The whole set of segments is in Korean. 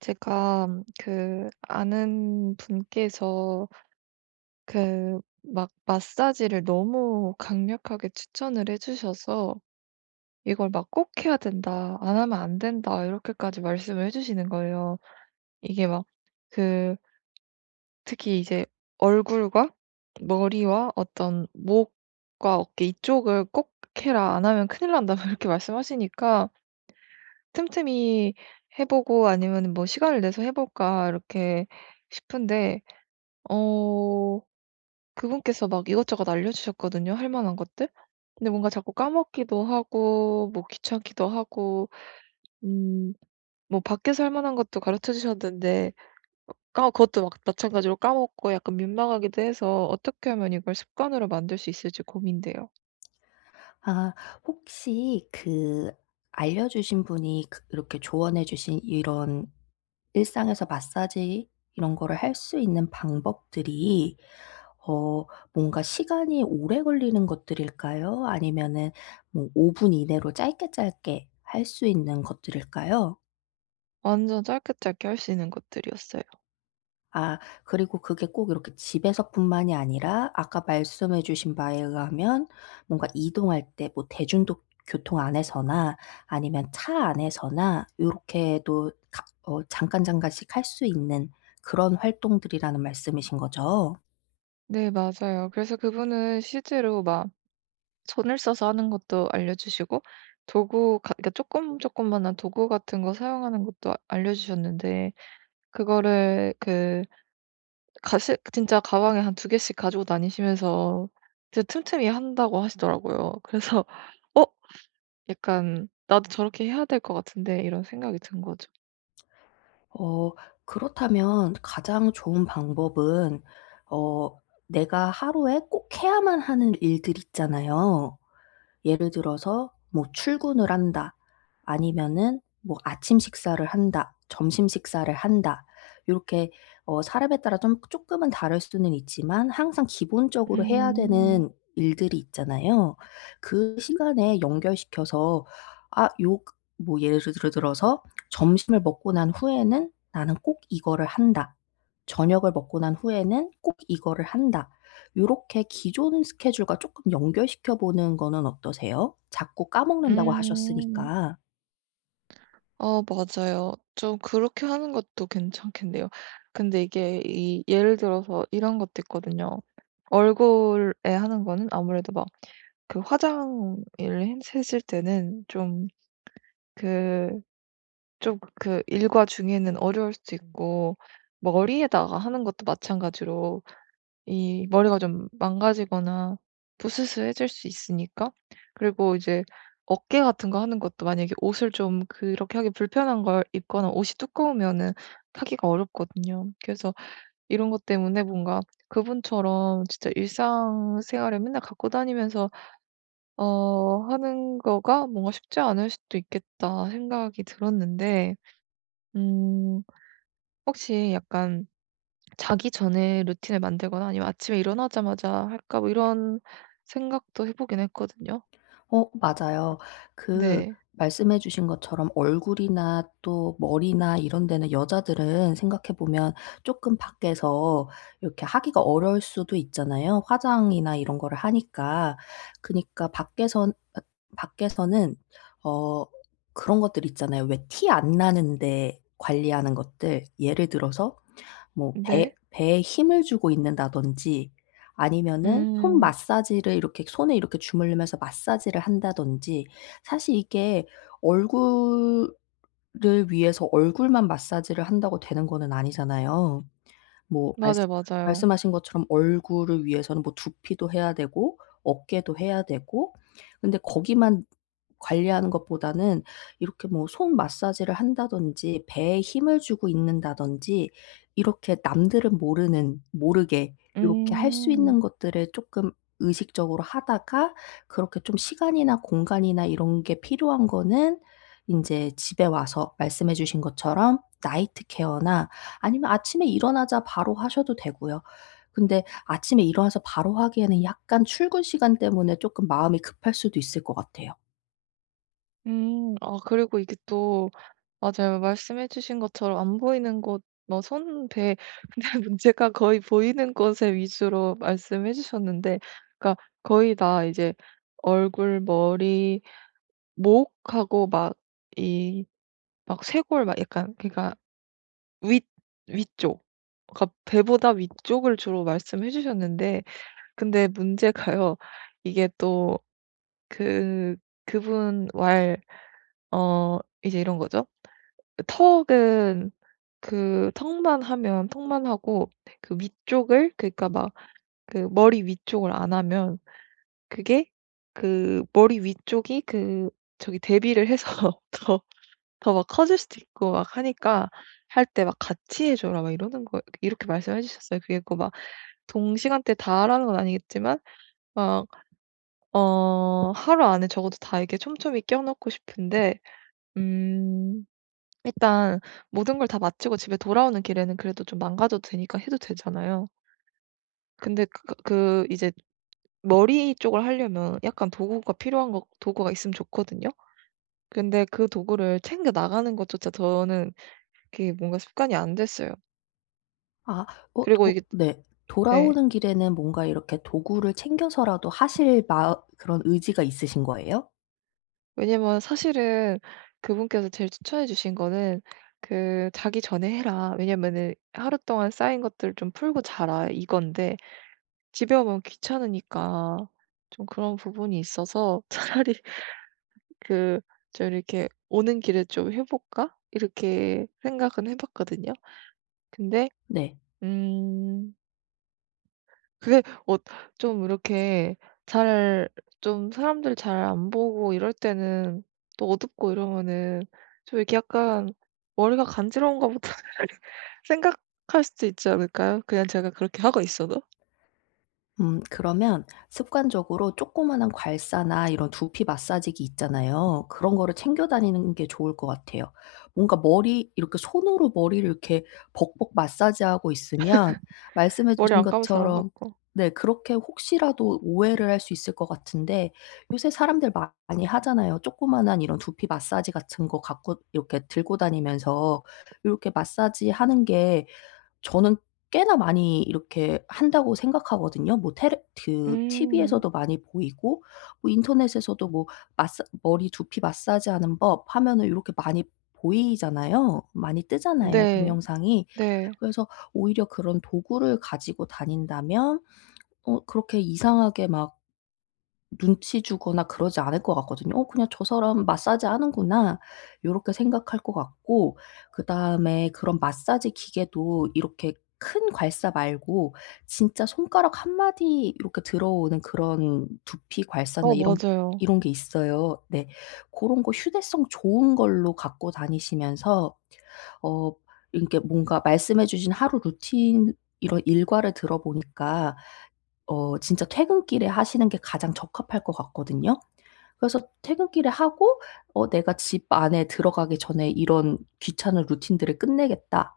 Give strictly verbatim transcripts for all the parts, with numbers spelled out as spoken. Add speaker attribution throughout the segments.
Speaker 1: 제가 그 아는 분께서 그 막 마사지를 너무 강력하게 추천을 해 주셔서 "이걸 막 꼭 해야 된다. 안 하면 안 된다." 이렇게까지 말씀을 해 주시는 거예요. 이게 막 그 특히 이제 얼굴과 머리와 어떤 목과 어깨 이쪽을 "꼭 해라. 안 하면 큰일 난다." 이렇게 말씀하시니까 틈틈이 해 보고 아니면 뭐 '시간을 내서 해 볼까.' 이렇게 싶은데 어 그분께서 막 이것저것 알려주셨거든요, 할 만한 것들. 근데 뭔가 자꾸 까먹기도 하고 뭐 귀찮기도 하고 음 뭐 밖에서 할 만한 것도 가르쳐 주셨는데 까 그것도 막 마찬가지로 까먹고 약간 민망하기도 해서 어떻게 하면 이걸 습관으로 만들 수 있을지 고민돼요.
Speaker 2: 아, 혹시 그 알려주신 분이 그 이렇게 조언해 주신 이런 일상에서 마사지 이런 거를 할 수 있는 방법들이 어 뭔가 시간이 오래 걸리는 것들일까요? 아니면은 뭐 5 분 이내로 짧게 짧게 할 수 있는 것들일까요?
Speaker 1: 완전 짧게 짧게 할 수 있는 것들이었어요.
Speaker 2: 아, 그리고 그게 꼭 이렇게 집에서뿐만이 아니라 아까 말씀해 주신 바에 의하면 뭔가 이동할 때 뭐 대중 교통 안에서나 아니면 차 안에서나 요렇게도 가 어 잠깐 잠깐씩 할 수 있는 그런 활동들이라는 말씀이신 거죠?
Speaker 1: 네, 맞아요. 그래서 그분은 실제로 막 손을 써서 하는 것도 알려주시고 도구 가 그러니까 조금만한 도구 같은 거 사용하는 것도 아- 알려주셨는데 그거를 그 가시 진짜 가방에 한 두 개씩 가지고 다니시면서 진짜 틈틈이 한다고 하시더라고요. 그래서 '어 약간 나도 저렇게 해야 될 것 같은데.' 이런 생각이 든 거죠.
Speaker 2: 어 그렇다면 가장 좋은 방법은, 어 내가 하루에 꼭 해야만 하는 일들 있잖아요. 예를 들어서 뭐 출근을 한다. 아니면은 뭐 아침 식사를 한다. 점심 식사를 한다. 요렇게 어 사람에 따라 좀 쪼끔은 다를 수는 있지만 항상 기본적으로 해야
Speaker 1: 음.
Speaker 2: 되는 일들이 있잖아요. 그 시간에 연결시켜서, 아, 요 그 뭐 예를 들어 들어서 '점심을 먹고 난 후에는 나는 꼭 이거를 한다.', '저녁을 먹고 난 후에는 꼭 이거를 한다.' 요렇게 기존 스케줄과 쪼끔 연결시켜 보는 거는 어떠세요? 자꾸 까먹는다고
Speaker 1: 음.
Speaker 2: 하셨으니까.
Speaker 1: 어, 맞아요. 좀 그렇게 하는 것도 괜찮겠네요. 근데 이게 이 예를 들어서 이런 것도 있거든요. 얼굴에 하는 거는 아무래도 막 그 화장을 했 했을 때는 좀 그 좀 그 일과 중에는 어려울 수도 있고 머리에다가 하는 것도 마찬가지로 이 머리가 좀 망가지거나 부스스해질 수 있으니까. 그리고 이제 어깨 같은 거 하는 것도 만약에 옷을 좀 그렇게 하기 불편한 걸 입거나 옷이 두꺼우면은 하기가 어렵거든요. 그래서 이런 것 때문에 뭔가 그분처럼 진짜 일상생활에 맨날 갖고 다니면서 어 하는 거가 뭔가 쉽지 않을 수도 있겠다 생각이 들었는데 음 혹시 약간 자기 전에 루틴을 만들거나 아니면 아침에 일어나자마자 할까 뭐 이런 생각도 해 보긴 했거든요.
Speaker 2: 어, 맞아요. 그
Speaker 1: 네.
Speaker 2: 말씀해 주신 것처럼 얼굴이나 또 머리나 이런 데는 여자들은 생각해 보면 쪼끔 밖에서 이렇게 하기가 어려울 수도 있잖아요, 화장이나 이런 거를 하니까. 그니까 밖에선 앗 밖에서는 어 그런 것들 있잖아요. 왜 티 안 나는 데 관리하는 것들. 예를 들어서 뭐 배
Speaker 1: 네.
Speaker 2: 배에 힘을 주고 있는다든지, 아니면은 손
Speaker 1: 음.
Speaker 2: 마사지를 이렇게 손에 이렇게 주물르면서 마사지를 한다든지. 사실 이게 얼굴을 위해서 얼굴만 마사지를 한다고 되는 거는 아니잖아요. 뭐
Speaker 1: 맞아요,
Speaker 2: 말씀
Speaker 1: 맞아요.
Speaker 2: 말씀하신 것처럼 얼굴을 위해서는 뭐 두피도 해야 되고 어깨도 해야 되고. 근데 거기만 관리하는 것보다는 이렇게 뭐 손 마사지를 한다든지, 배에 힘을 주고 있는다든지, 이렇게 남들은 모르는 모르게 요렇게 할 수
Speaker 1: 음.
Speaker 2: 있는 것들을 쪼끔 의식적으로 하다가, 그렇게 좀 시간이나 공간이나 이런 게 필요한 거는 인제 집에 와서 말씀해 주신 것처럼 나이트 케어나, 아니면 아침에 일어나자 바로 하셔도 되고요. 근데 아침에 일어나서 바로 하기에는 약간 출근 시간 때문에 쪼끔 마음이 급할 수도 있을 것 같아요.
Speaker 1: 음. 아, 그리고 이게 또 맞아요. 말씀해 주신 것처럼 안 보이는 곳 뭐 손, 배. 근데 문제가 거의 보이는 곳에 위주로 말씀해 주셨는데 그러니까 거의 다 이제 얼굴, 머리, 목하고 막 이 막 쇄골 막 약간 그러니까 윗 위쪽. 그러니까 배보다 위쪽을 주로 말씀해 주셨는데 근데 문제가요. 이게 또 그 그분 왈 어 이제 이런 거죠. 그 턱은 그 턱만 하면 턱만 하고 그 위쪽을 그러니까 막 그 머리 위쪽을 안 하면 그게 그 머리 위쪽이 그 저기 대비를 해서 더 더 막 커질 수도 있고 막 하니까 할 때 막 "같이 해 줘라." 막 이러는 거. 이렇게 말씀해 주셨어요. 그게 꼭 막 동시간대에 다 하라는 건 아니겠지만 막 어 하루 안에 적어도 다 이렇게 촘촘히 끼워 넣고 싶은데 음 일단 모든 걸 다 마치고 집에 돌아오는 길에는 그래도 좀 망가져도 되니까 해도 되잖아요. 근데 그 그 이제 머리 쪽을 하려면 약간 도구가 필요한 거 도구가 있으면 좋거든요. 근데 그 도구를 챙겨 나가는 것조차 저는 그게 뭔가 습관이 안 됐어요.
Speaker 2: 아. 어
Speaker 1: 그리고
Speaker 2: 도
Speaker 1: 이게
Speaker 2: 네.
Speaker 1: 네.
Speaker 2: 돌아오는 길에는 뭔가 이렇게 도구를 챙겨서라도 하실, 마 그런 의지가 있으신 거예요?
Speaker 1: 왜냐면 사실은 그분께서 제일 추천해 주신 거는 그 "자기 전에 해라. 왜냐면은 하루 동안 쌓인 것들을 좀 풀고 자라." 이건데 집에 오면 귀찮으니까 좀 그런 부분이 있어서 차라리 그 좀 이렇게 '오는 길에 좀 해 볼까?' 이렇게 생각은 해 봤거든요. 근데
Speaker 2: 네.
Speaker 1: 음 그게 어 좀 이렇게 잘 좀 사람들 잘 안 보고 이럴 때는 또 어둡고 이러면은 좀 이렇게 약간 '머리가 간지러운가 보다.' 생각할 수도 있지 않을까요? 그냥 제가 그렇게 하고 있어도?
Speaker 2: 음 그러면 습관적으로 조그마한 괄사나 이런 두피 마사지기 있잖아요. 그런 거를 챙겨 다니는 게 좋을 것 같아요. 뭔가 머리 이렇게 손으로 머리를 이렇게 벅벅 마사지하고 있으면, 말씀해
Speaker 1: 머리
Speaker 2: 주신
Speaker 1: 안 감은 사람
Speaker 2: 것처럼
Speaker 1: 같고.
Speaker 2: 네, 그렇게 혹시라도 오해를 할 수 있을 것 같은데, 요새 사람들 마- 많이 하잖아요. 조그마한 이런 두피 마사지 같은 거 갖고 이렇게 들고 다니면서 이렇게 마사지하는 게, 저는 꽤나 많이 이렇게 한다고 생각하거든요. 뭐 테레 그
Speaker 1: 음.
Speaker 2: 티비에서도 많이 보이고, 뭐 인터넷에서도 뭐 마사 머리 두피 마사지하는 법 하면은 요렇게 많이 보이잖아요. 많이 뜨잖아요,
Speaker 1: 네.
Speaker 2: 동영상이.
Speaker 1: 네.
Speaker 2: 그래서 오히려 그런 도구를 가지고 다닌다면, 어 그렇게 이상하게 막 눈치 주거나 그러지 않을 것 같거든요. '어, 그냥 저 사람 마사지 하는구나.' 요렇게 생각할 것 같고. 그다음에 그런 마사지 기계도 이렇게 큰 괄사 말고 진짜 손가락 한 마디 요렇게 들어오는 그런 두피 괄사나
Speaker 1: 어,
Speaker 2: 이런
Speaker 1: 맞아요.
Speaker 2: 이런 게 있어요. 네. 고런 거 휴대성 좋은 걸로 갖고 다니시면서, 어 이렇게 뭔가 말씀해 주신 하루 루틴, 이런 일과를 들어 보니까 어 진짜 퇴근길에 하시는 게 가장 적합할 것 같거든요. 그래서 퇴근길에 하고, 어 '내가 집 안에 들어가기 전에 이런 귀찮은 루틴들을 끝내겠다.'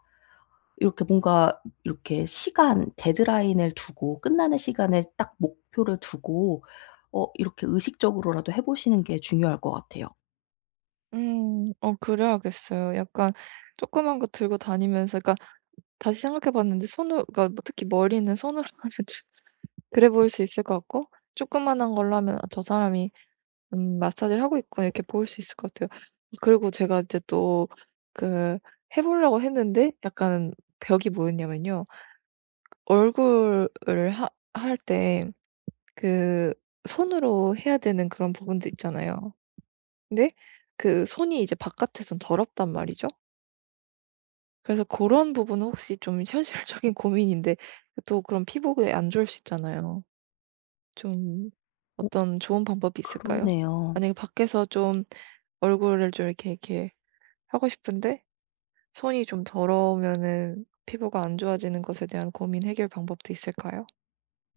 Speaker 2: 이렇게 뭔가 이렇게 시간 데드라인을 두고, 끝나는 시간을 딱 목표를 두고 어 이렇게 의식적으로라도 해 보시는 게 중요할 것 같아요.
Speaker 1: 음. 어, 그래야겠어요. 약간 조그만 거 들고 다니면서 그러니까 다시 생각해 봤는데 손으 그러니까 특히 머리는 손으로 하면 그래 보일 수 있을 것 같고 조그만한 걸로 하면 '아, 저 사람이 음 마사지를 하고 있고' 이렇게 보일 수 있을 것 같아요. 그리고 제가 이제 또 그 해 보려고 했는데 약간 벽이 뭐였냐면요. 얼굴을 하 할 때 그 손으로 해야 되는 그런 부분도 있잖아요. 근데 그 손이 이제 바깥에선 더럽단 말이죠. 그래서 그런 부분은 혹시 좀, 현실적인 고민인데 또 그런 피부에 안 좋을 수 있잖아요. 좀 어떤 좋은 방법이 있을까요?
Speaker 2: 그러네요.
Speaker 1: 만약에 밖에서 좀 얼굴을 좀 이렇게 이렇게 하고 싶은데 손이 좀 더러우면은 피부가 안 좋아지는 것에 대한 고민 해결 방법도 있을까요?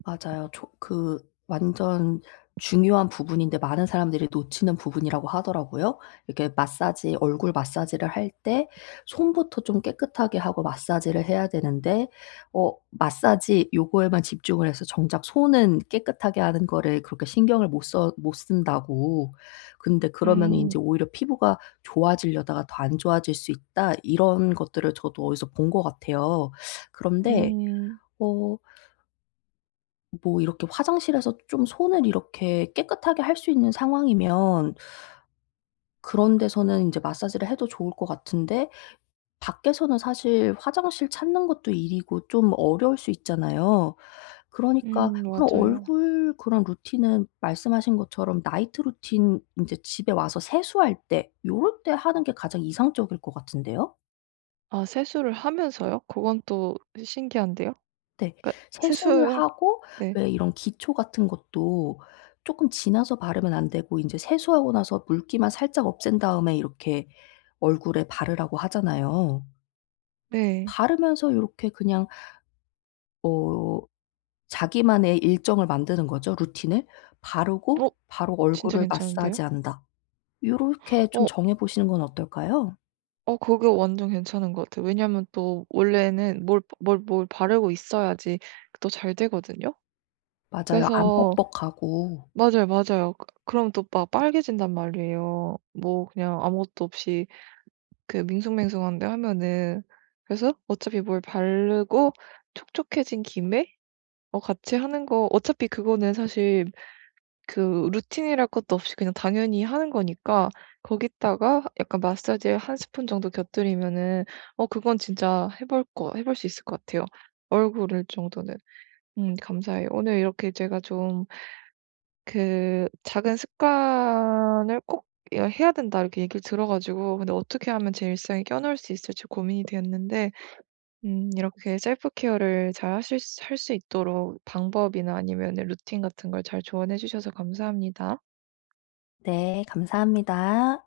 Speaker 2: 맞아요. 조 그 완전 중요한 부분인데 많은 사람들이 놓치는 부분이라고 하더라고요. 이렇게 마사지 얼굴 마사지를 할 때 손부터 좀 깨끗하게 하고 마사지를 해야 되는데, 어 마사지 요거에만 집중을 해서 정작 손은 깨끗하게 하는 거를 그렇게 신경을 못 써 못 쓴다고. 근데 그러면은
Speaker 1: 음,
Speaker 2: 인제 오히려 피부가 좋아지려다가 더 안 좋아질 수 있다, 이런 것들을 저도 어디서 본 것 같아요. 그런데
Speaker 1: 음,
Speaker 2: 어 뭐 이렇게 화장실에서 좀 손을 이렇게 깨끗하게 할 수 있는 상황이면, 그런 데서는 인제 마사지를 해도 좋을 것 같은데, 밖에서는 사실 화장실 찾는 것도 일이고 좀 어려울 수 있잖아요. 그러니까
Speaker 1: 음,
Speaker 2: 그런
Speaker 1: 맞아요.
Speaker 2: 얼굴 그런 루틴은, 말씀하신 것처럼 나이트 루틴, 인제 집에 와서 세수할 때 요럴 때 하는 게 가장 이상적일 것 같은데요?
Speaker 1: 아, 세수를 하면서요? 그건 또 신기한데요.
Speaker 2: 네.
Speaker 1: 그러니까 세
Speaker 2: 세수를
Speaker 1: 수
Speaker 2: 하고
Speaker 1: 네.
Speaker 2: 왜 이런 기초 같은 것도 쪼끔 지나서 바르면 안 되고 인제 세수하고 나서 물기만 살짝 없앤 다음에 이렇게 얼굴에 바르라고 하잖아요.
Speaker 1: 네.
Speaker 2: 바르면서 요렇게 그냥 어 자기만의 일정을 만드는 거죠, 루틴을. 바르고
Speaker 1: 어,
Speaker 2: 바로
Speaker 1: 진짜
Speaker 2: 얼굴을
Speaker 1: 괜찮은데요?
Speaker 2: 마사지한다. 요렇게 좀
Speaker 1: 어,
Speaker 2: 정해 보시는 건 어떨까요?
Speaker 1: 어, 그거 완전 괜찮은 것 같아요. 왜냐면 또 원래는 뭘 뭘 뭘 바르고 있어야지 또 잘 되거든요.
Speaker 2: 맞아요. 안
Speaker 1: 그래서
Speaker 2: 뻑뻑하고.
Speaker 1: 맞아요, 맞아요. 그 그럼 또 막 빨개진단 말이에요. 뭐 그냥 아무것도 없이 그 밍숭맹숭한데 하면은. 그래서 어차피 뭘 바르고 촉촉해진 김에 어 같이 하는 거 어차피 그거는 사실 그 루틴이랄 것도 없이 그냥 당연히 하는 거니까 거기다가 약간 마사지를 한 스푼 정도 곁들이면은 어 그건 진짜 해볼 거 해볼 수 있을 것 같아요. 얼굴을 정도는. 음, 감사해요. 오늘 이렇게 제가 좀 그 "작은 습관을 꼭 야- 해야 된다." 이렇게 얘기를 들어 가지고 근데 어떻게 하면 제 일상에 껴 넣을 수 있을지 고민이 되었는데 음 이렇게 셀프 케어를 잘 하실 수 할수 있도록 방법이나 아니면 루틴 같은 걸 잘 조언해 주셔서 감사합니다.
Speaker 2: 네. 감사합니다.